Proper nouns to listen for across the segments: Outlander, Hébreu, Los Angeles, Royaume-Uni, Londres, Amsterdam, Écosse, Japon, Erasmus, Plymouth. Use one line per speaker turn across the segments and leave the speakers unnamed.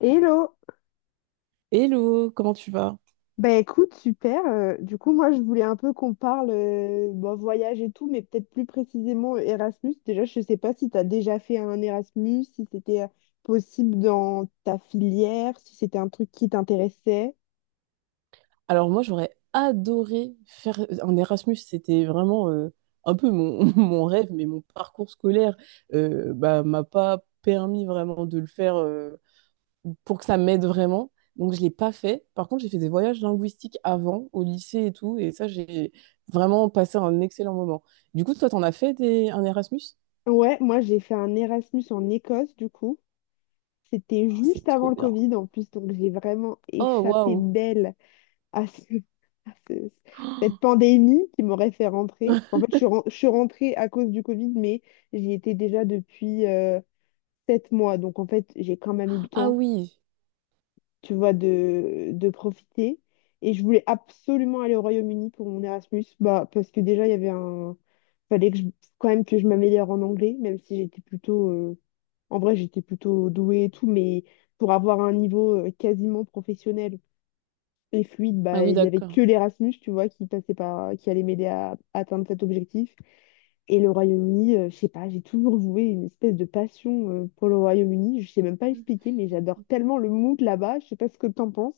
Hello!
Hello, comment tu vas?
Bah écoute, super. Du coup, moi, je voulais un peu qu'on parle bon, voyage et tout, mais peut-être plus précisément Erasmus. Déjà, je sais pas si tu as déjà fait un Erasmus, si c'était possible dans ta filière, si c'était un truc qui t'intéressait.
Alors moi j'aurais adoré faire un Erasmus, c'était vraiment un peu mon, mon rêve, mais mon parcours scolaire m'a pas permis vraiment de le faire pour que ça m'aide vraiment. Donc je l'ai pas fait. Par contre j'ai fait des voyages linguistiques avant, au lycée et tout, et ça j'ai vraiment passé un excellent moment. Du coup toi t'en as fait des, un Erasmus?
Ouais, moi, j'ai fait un Erasmus en Écosse, du coup. C'était
Oh, c'est
juste avant
trop
le
bien.
Covid, en plus, donc j'ai vraiment
Oh
échappé
waouh!
belle. à, ce- à ce- cette pandémie qui m'aurait fait rentrer. En fait, je suis rentrée à cause du Covid, mais j'y étais déjà depuis sept mois. Donc, en fait, j'ai quand même eu le
Ah
temps,
oui,
tu vois, de profiter. Et je voulais absolument aller au Royaume-Uni pour mon Erasmus, bah, parce que déjà, il y avait un... fallait que je- quand même que je m'améliore en anglais, même si j'étais plutôt... en vrai, j'étais plutôt douée et tout, mais pour avoir un niveau quasiment professionnel. Et fluide,
ah
bah,
oui
il y avait
d'accord.
que l'Erasmus, tu vois, qui allait m'aider atteindre cet objectif. Et le Royaume-Uni, je sais pas, j'ai toujours voué une espèce de passion pour le Royaume-Uni. Je sais même pas expliquer, mais j'adore tellement le mood là-bas. Je sais pas ce que t'en penses.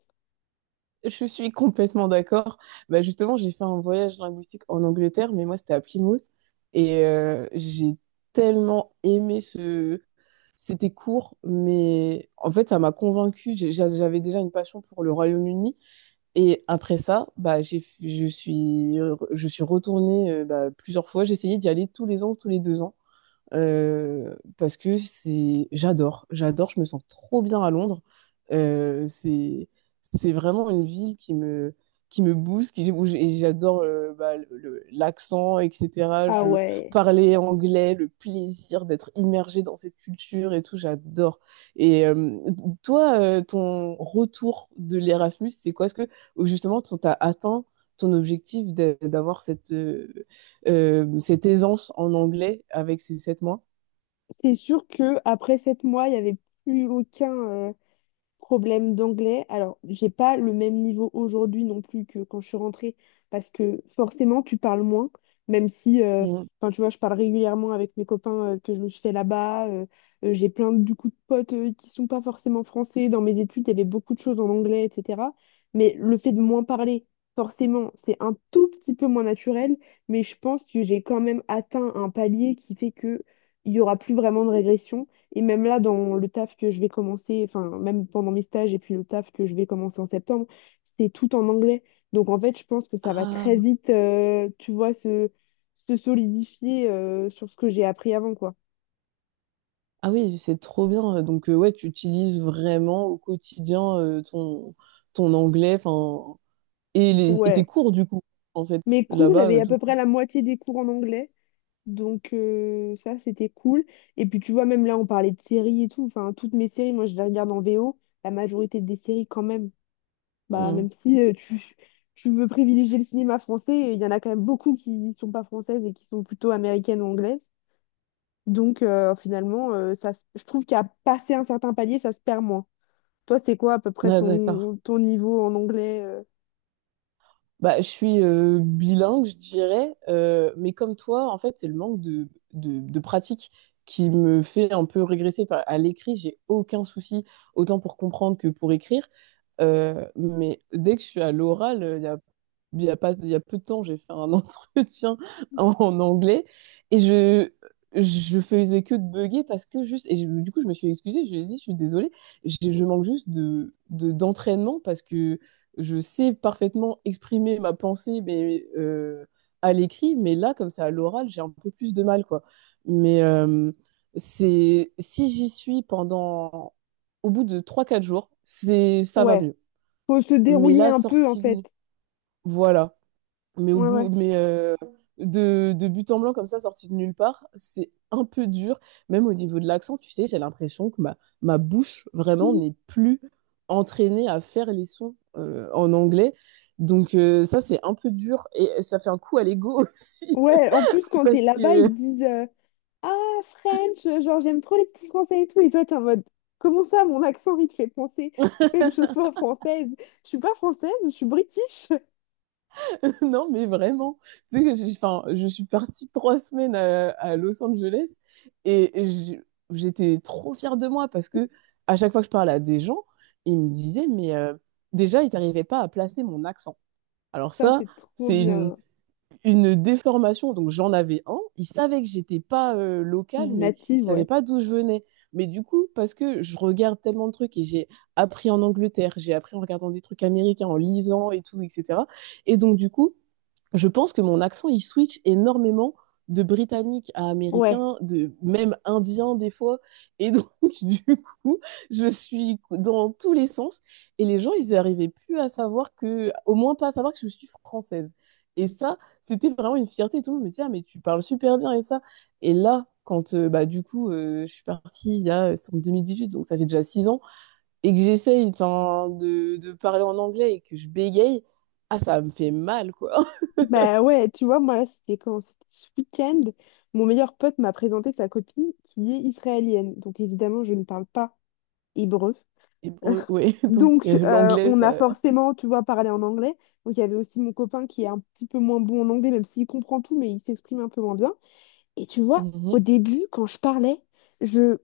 Je suis complètement d'accord. Bah justement, j'ai fait un voyage linguistique en Angleterre, mais moi, c'était à Plymouth. Et j'ai tellement aimé ce... C'était court, mais en fait, ça m'a convaincue. J'avais déjà une passion pour le Royaume-Uni. Et après ça, je suis retournée plusieurs fois. J'ai essayé d'y aller tous les ans, tous les deux ans parce que j'adore, j'adore, je me sens trop bien à Londres. Euh, c'est, c'est vraiment une ville qui me booste, où j'adore l'accent, etc.
Ah
Je
ouais.
parlais anglais, le plaisir d'être immergée dans cette culture et tout, j'adore. Et toi, ton retour de l'Erasmus, c'est quoi? Est-ce que justement, tu as atteint ton objectif d'avoir cette, cette aisance en anglais avec ces 7 mois.
C'est sûr que après sept mois, il y avait plus aucun, problème d'anglais. Alors, j'ai pas le même niveau aujourd'hui non plus que quand je suis rentrée, parce que forcément, tu parles moins, même si,
Mm.
enfin, tu vois, je parle régulièrement avec mes copains que je me suis fait là-bas. J'ai plein du coup de potes qui sont pas forcément français. Dans mes études, il y avait beaucoup de choses en anglais, etc. Mais le fait de moins parler, forcément, c'est un tout petit peu moins naturel, mais je pense que j'ai quand même atteint un palier qui fait que il y aura plus vraiment de régression. Et même là, dans le taf que je vais commencer, enfin, même pendant mes stages et puis le taf que je vais commencer en septembre, c'est tout en anglais. Donc, en fait, je pense que ça va
Ah,
très vite, tu vois, se solidifier sur ce que j'ai appris avant, quoi.
ah oui, c'est trop bien. Donc, ouais, tu utilises vraiment au quotidien ton anglais, enfin, et tes
Ouais.
cours, du coup, en fait,
Mes cours,
là-bas,
j'avais
euh,
à
du
peu près
coup.
la moitié des cours en anglais. Donc, ça, c'était cool. Et puis, tu vois, même là, on parlait de séries et tout. Enfin, toutes mes séries, moi, je les regarde en VO. La majorité des séries, quand même. Bah,
Mm.
même si tu veux privilégier le cinéma français, il y en a quand même beaucoup qui ne sont pas françaises et qui sont plutôt américaines ou anglaises. Donc finalement, je trouve qu'à passer un certain palier, ça se perd moins. Toi, c'est quoi à peu près
Ah, d'accord.
ton niveau en anglais?
Bah, je suis bilingue, je dirais, mais comme toi, en fait, c'est le manque de pratique qui me fait un peu régresser à l'écrit. J'ai aucun souci, autant pour comprendre que pour écrire. Mais dès que je suis à l'oral, il y a pas, il y a peu de temps, j'ai fait un entretien en anglais et je faisais que de bugger parce que juste, du coup, je me suis excusée, je lui ai dit, je suis désolée, je manque juste d'entraînement parce que je sais parfaitement exprimer ma pensée mais, à l'écrit, mais là, comme ça, à l'oral, j'ai un peu plus de mal, quoi. Mais c'est si j'y suis pendant, au bout de trois quatre jours, c'est ça va
Ouais,
mieux.
faut se
Mais
dérouiller
là,
un peu en
sortie,
fait.
voilà. Mais au
Ouais,
bout,
ouais.
mais euh, de but en blanc comme ça, sorti de nulle part, c'est un peu dur. Même au niveau de l'accent, tu sais, j'ai l'impression que ma bouche vraiment
Mhm.
n'est plus entraînée à faire les sons en anglais. Donc c'est un peu dur et ça fait un coup à l'ego aussi
Ouais, en plus, quand t'es
parce
là-bas, ils
que
te disent ah, French, genre j'aime trop les petits français et tout. Et toi, t'es en mode comment ça, mon accent, il te fait penser fait que je sois française? Je suis pas française, je suis british.
non, mais vraiment. Tu sais que enfin, je suis partie 3 semaines à Los Angeles et j'étais trop fière de moi parce que à chaque fois que je parlais à des gens, ils me disaient, mais déjà, ils n'arrivaient pas à placer mon accent. Alors
Ça,
ça,
c'est trop
c'est une,
bien.
une déformation. Donc j'en avais un. Il savait que j'étais pas locale, mais il
Native,
savait
ouais.
pas d'où je venais. Mais du coup, parce que je regarde tellement de trucs et j'ai appris en Angleterre, j'ai appris en regardant des trucs américains, en lisant et tout, etc. Et donc du coup, je pense que mon accent, il switch énormément de britannique à
Ouais.
américain, de même indien des fois. Et donc, du coup, je suis dans tous les sens. Et les gens, ils n'arrivaient plus à savoir que, au moins pas à savoir que je suis française. Et ça, c'était vraiment une fierté, tout le monde me disait, ah, mais tu parles super bien et ça. Et là, quand je suis partie il y a, c'était en 2018, donc ça fait déjà 6 ans, et que j'essaye enfin, de parler en anglais et que je bégaye, ah, ça me fait mal, quoi.
Bah ouais, tu vois, moi, là, c'était quand? C'était ce week-end. Mon meilleur pote m'a présenté sa copine qui est israélienne. Donc, évidemment, je ne parle pas hébreu.
Hébreu, ouais, donc
Donc,
l'anglais,
on a
ça.
forcément, tu vois, parlé en anglais. Donc, il y avait aussi mon copain qui est un petit peu moins bon en anglais, même s'il comprend tout, mais il s'exprime un peu moins bien. Et tu vois, au
Mhm.
début, quand je parlais, je,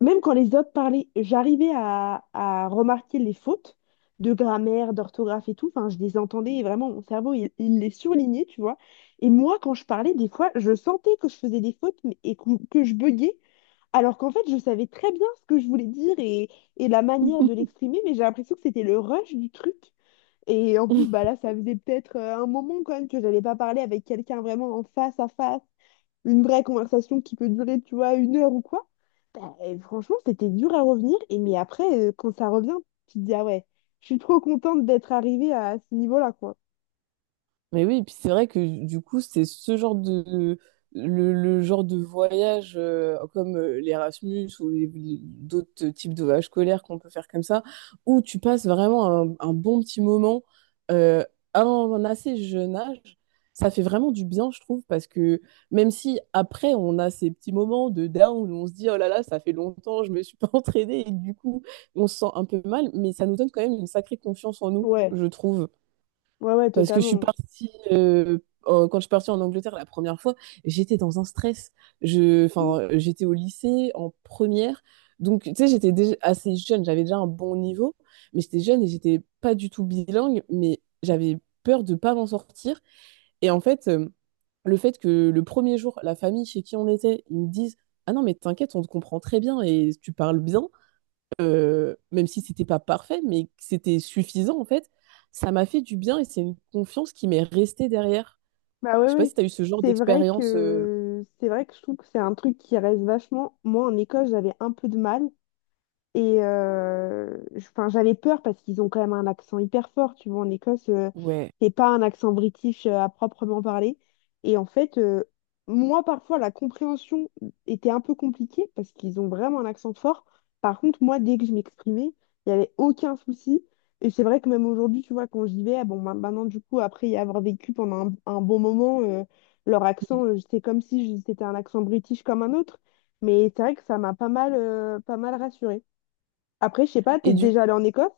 même quand les autres parlaient, j'arrivais à remarquer les fautes de grammaire, d'orthographe et tout. Enfin, je les entendais et vraiment, mon cerveau, il les surlignait, tu vois. Et moi, quand je parlais, des fois, je sentais que je faisais des fautes mais- que je buguais, alors qu'en fait, je savais très bien ce que je voulais dire et la manière de l'exprimer, mais j'ai l'impression que c'était le rush du truc. Et en plus, bah là, ça faisait peut-être un moment quand même que j'avais pas parlé avec quelqu'un vraiment en face à face, une vraie conversation qui peut durer, tu vois, une heure ou quoi, bah, franchement, c'était dur à revenir. Et mais après, quand ça revient, tu te dis, ah ouais, je suis trop contente d'être arrivée à ce niveau-là, quoi.
Mais oui, et puis c'est vrai que du coup, c'est ce le genre de voyage comme l'Erasmus ou d'autres types de voyages scolaires qu'on peut faire comme ça, où tu passes vraiment un bon petit moment euh, à un assez jeune âge. Ça fait vraiment du bien, je trouve, parce que même si après on a ces petits moments de down où on se dit oh là là, ça fait longtemps, je me suis pas entraînée et du coup on se sent un peu mal, mais ça nous donne quand même une sacrée confiance en nous,
Ouais,
je trouve.
ouais, ouais,
Parce que je suis
totalement.
partie, quand je suis partie en Angleterre la première fois, j'étais dans un stress. Je, enfin, j'étais au lycée en première. Donc, tu sais, j'étais déjà assez jeune, j'avais déjà un bon niveau, mais j'étais jeune et j'étais pas du tout bilingue, mais j'avais peur de pas m'en sortir. Et en fait, le fait que le premier jour, la famille chez qui on était, ils me disent, ah non, mais t'inquiète, on te comprend très bien et tu parles bien même si c'était pas parfait, mais c'était suffisant en fait, ça m'a fait du bien et c'est une confiance qui m'est restée derrière.
Bah ouais,
Je sais pas si
ouais.
tu as eu ce genre d'expérience. Euh,
C'est vrai que je trouve que c'est un truc qui reste vachement. Moi, en école, j'avais un peu de mal. Et 'fin, j'avais peur parce qu'ils ont quand même un accent hyper fort. Tu vois, en Écosse,
ouais.
c'est pas un accent british à proprement parler. Et en fait, moi, parfois, la compréhension était un peu compliquée parce qu'ils ont vraiment un accent fort. Par contre, moi, dès que je m'exprimais, il n'y avait aucun souci. Et c'est vrai que même aujourd'hui, tu vois, quand j'y vais, ah bon, maintenant, du coup, après y avoir vécu pendant un bon moment, leur accent, c'est comme si je- c'était un accent british comme un autre. Mais c'est vrai que ça m'a pas mal, pas mal rassurée. Après, je sais pas, t'es
Et du
déjà allé en Écosse?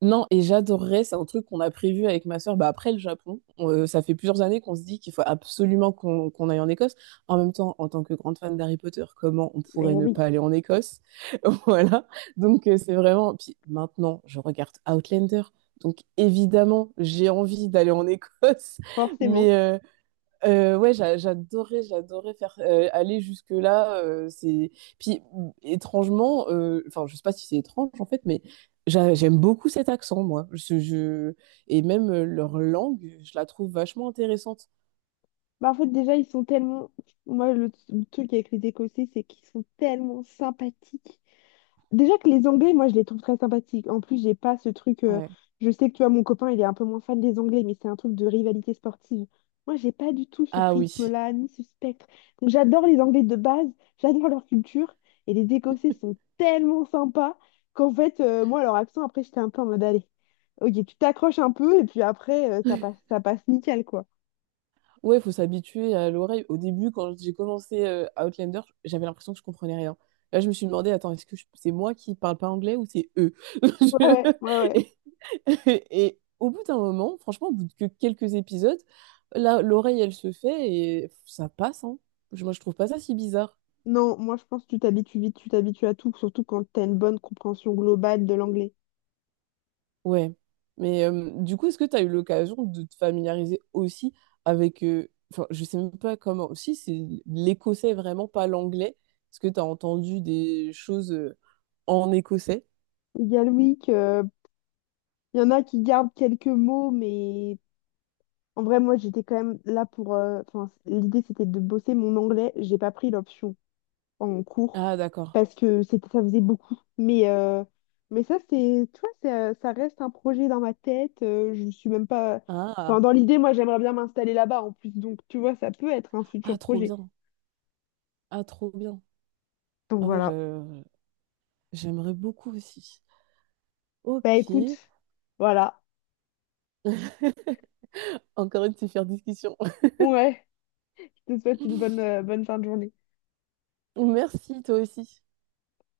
Non, et j'adorerais, c'est un truc qu'on a prévu avec ma sœur, bah après le Japon. Ça fait plusieurs années qu'on se dit qu'il faut absolument qu'on aille en Écosse. En même temps, en tant que grande fan d'Harry Potter, comment on
Eh
pourrait ne
oui,
pas aller en Écosse? Voilà. Donc c'est vraiment. Puis maintenant, je regarde Outlander. Donc évidemment, j'ai envie d'aller en Écosse.
forcément.
Mais, ouais, j'adorais, j'adorais faire aller jusque-là. Étrangement, enfin, je sais pas si c'est étrange en fait, mais j'aime beaucoup cet accent, moi. Et même leur langue, je la trouve vachement intéressante.
Bah, en fait, déjà, ils sont tellement. Moi, le truc avec les Écossais, c'est qu'ils sont tellement sympathiques. Déjà que les Anglais, moi, je les trouve très sympathiques. En plus, j'ai pas ce truc.
Ouais.
Je sais que tu vois, mon copain, il est un peu moins fan des Anglais, mais c'est un truc de rivalité sportive. Moi, j'ai pas du tout ce
Ah oui.
prisme-là, ni ce spectre. Donc, j'adore les Anglais de base, j'adore leur culture, et les Écossais sont tellement sympas qu'en fait, moi, leur accent, après, j'étais un peu en mode, allez, ok, tu t'accroches un peu, et puis après, ça passe nickel, quoi.
Ouais, faut s'habituer à l'oreille. Au début, quand j'ai commencé Outlander, j'avais l'impression que je comprenais rien. Là, je me suis demandé, attends, c'est moi qui parle pas anglais ou c'est eux?
Ouais,
Je-
ouais, ouais, ouais.
Et au bout d'un moment, franchement, au bout de quelques épisodes, là, l'oreille, elle se fait et ça passe, hein. Moi, je trouve pas ça si bizarre.
Non, moi, je pense que tu t'habitues vite, tu t'habitues à tout, surtout quand t'as une bonne compréhension globale de l'anglais.
Ouais, mais du coup, est-ce que tu as eu l'occasion de te familiariser aussi avec, enfin, je sais même pas comment, aussi c'est l'écossais vraiment, pas l'anglais. Est-ce que tu as entendu des choses en écossais?
Il y a le week, il y en a qui gardent quelques mots, mais en vrai, moi, j'étais quand même là pour. Enfin, l'idée, c'était de bosser mon anglais. J'ai pas pris l'option en cours
Ah, d'accord.
parce que c'était, ça faisait beaucoup. Mais, mais ça, c'est, tu vois, ça reste un projet dans ma tête. Je suis même pas. Enfin,
Ah,
dans l'idée, moi, j'aimerais bien m'installer là-bas en plus. Donc, tu vois, ça peut être un
ah,
futur
trop
projet.
bien. Ah, trop bien.
Donc,
Ah ouais,
voilà.
j'aimerais beaucoup aussi.
Bah,
Ok,
écoute, voilà.
encore une super discussion.
Ouais, je te souhaite une bonne, bonne fin de journée.
Merci, toi aussi.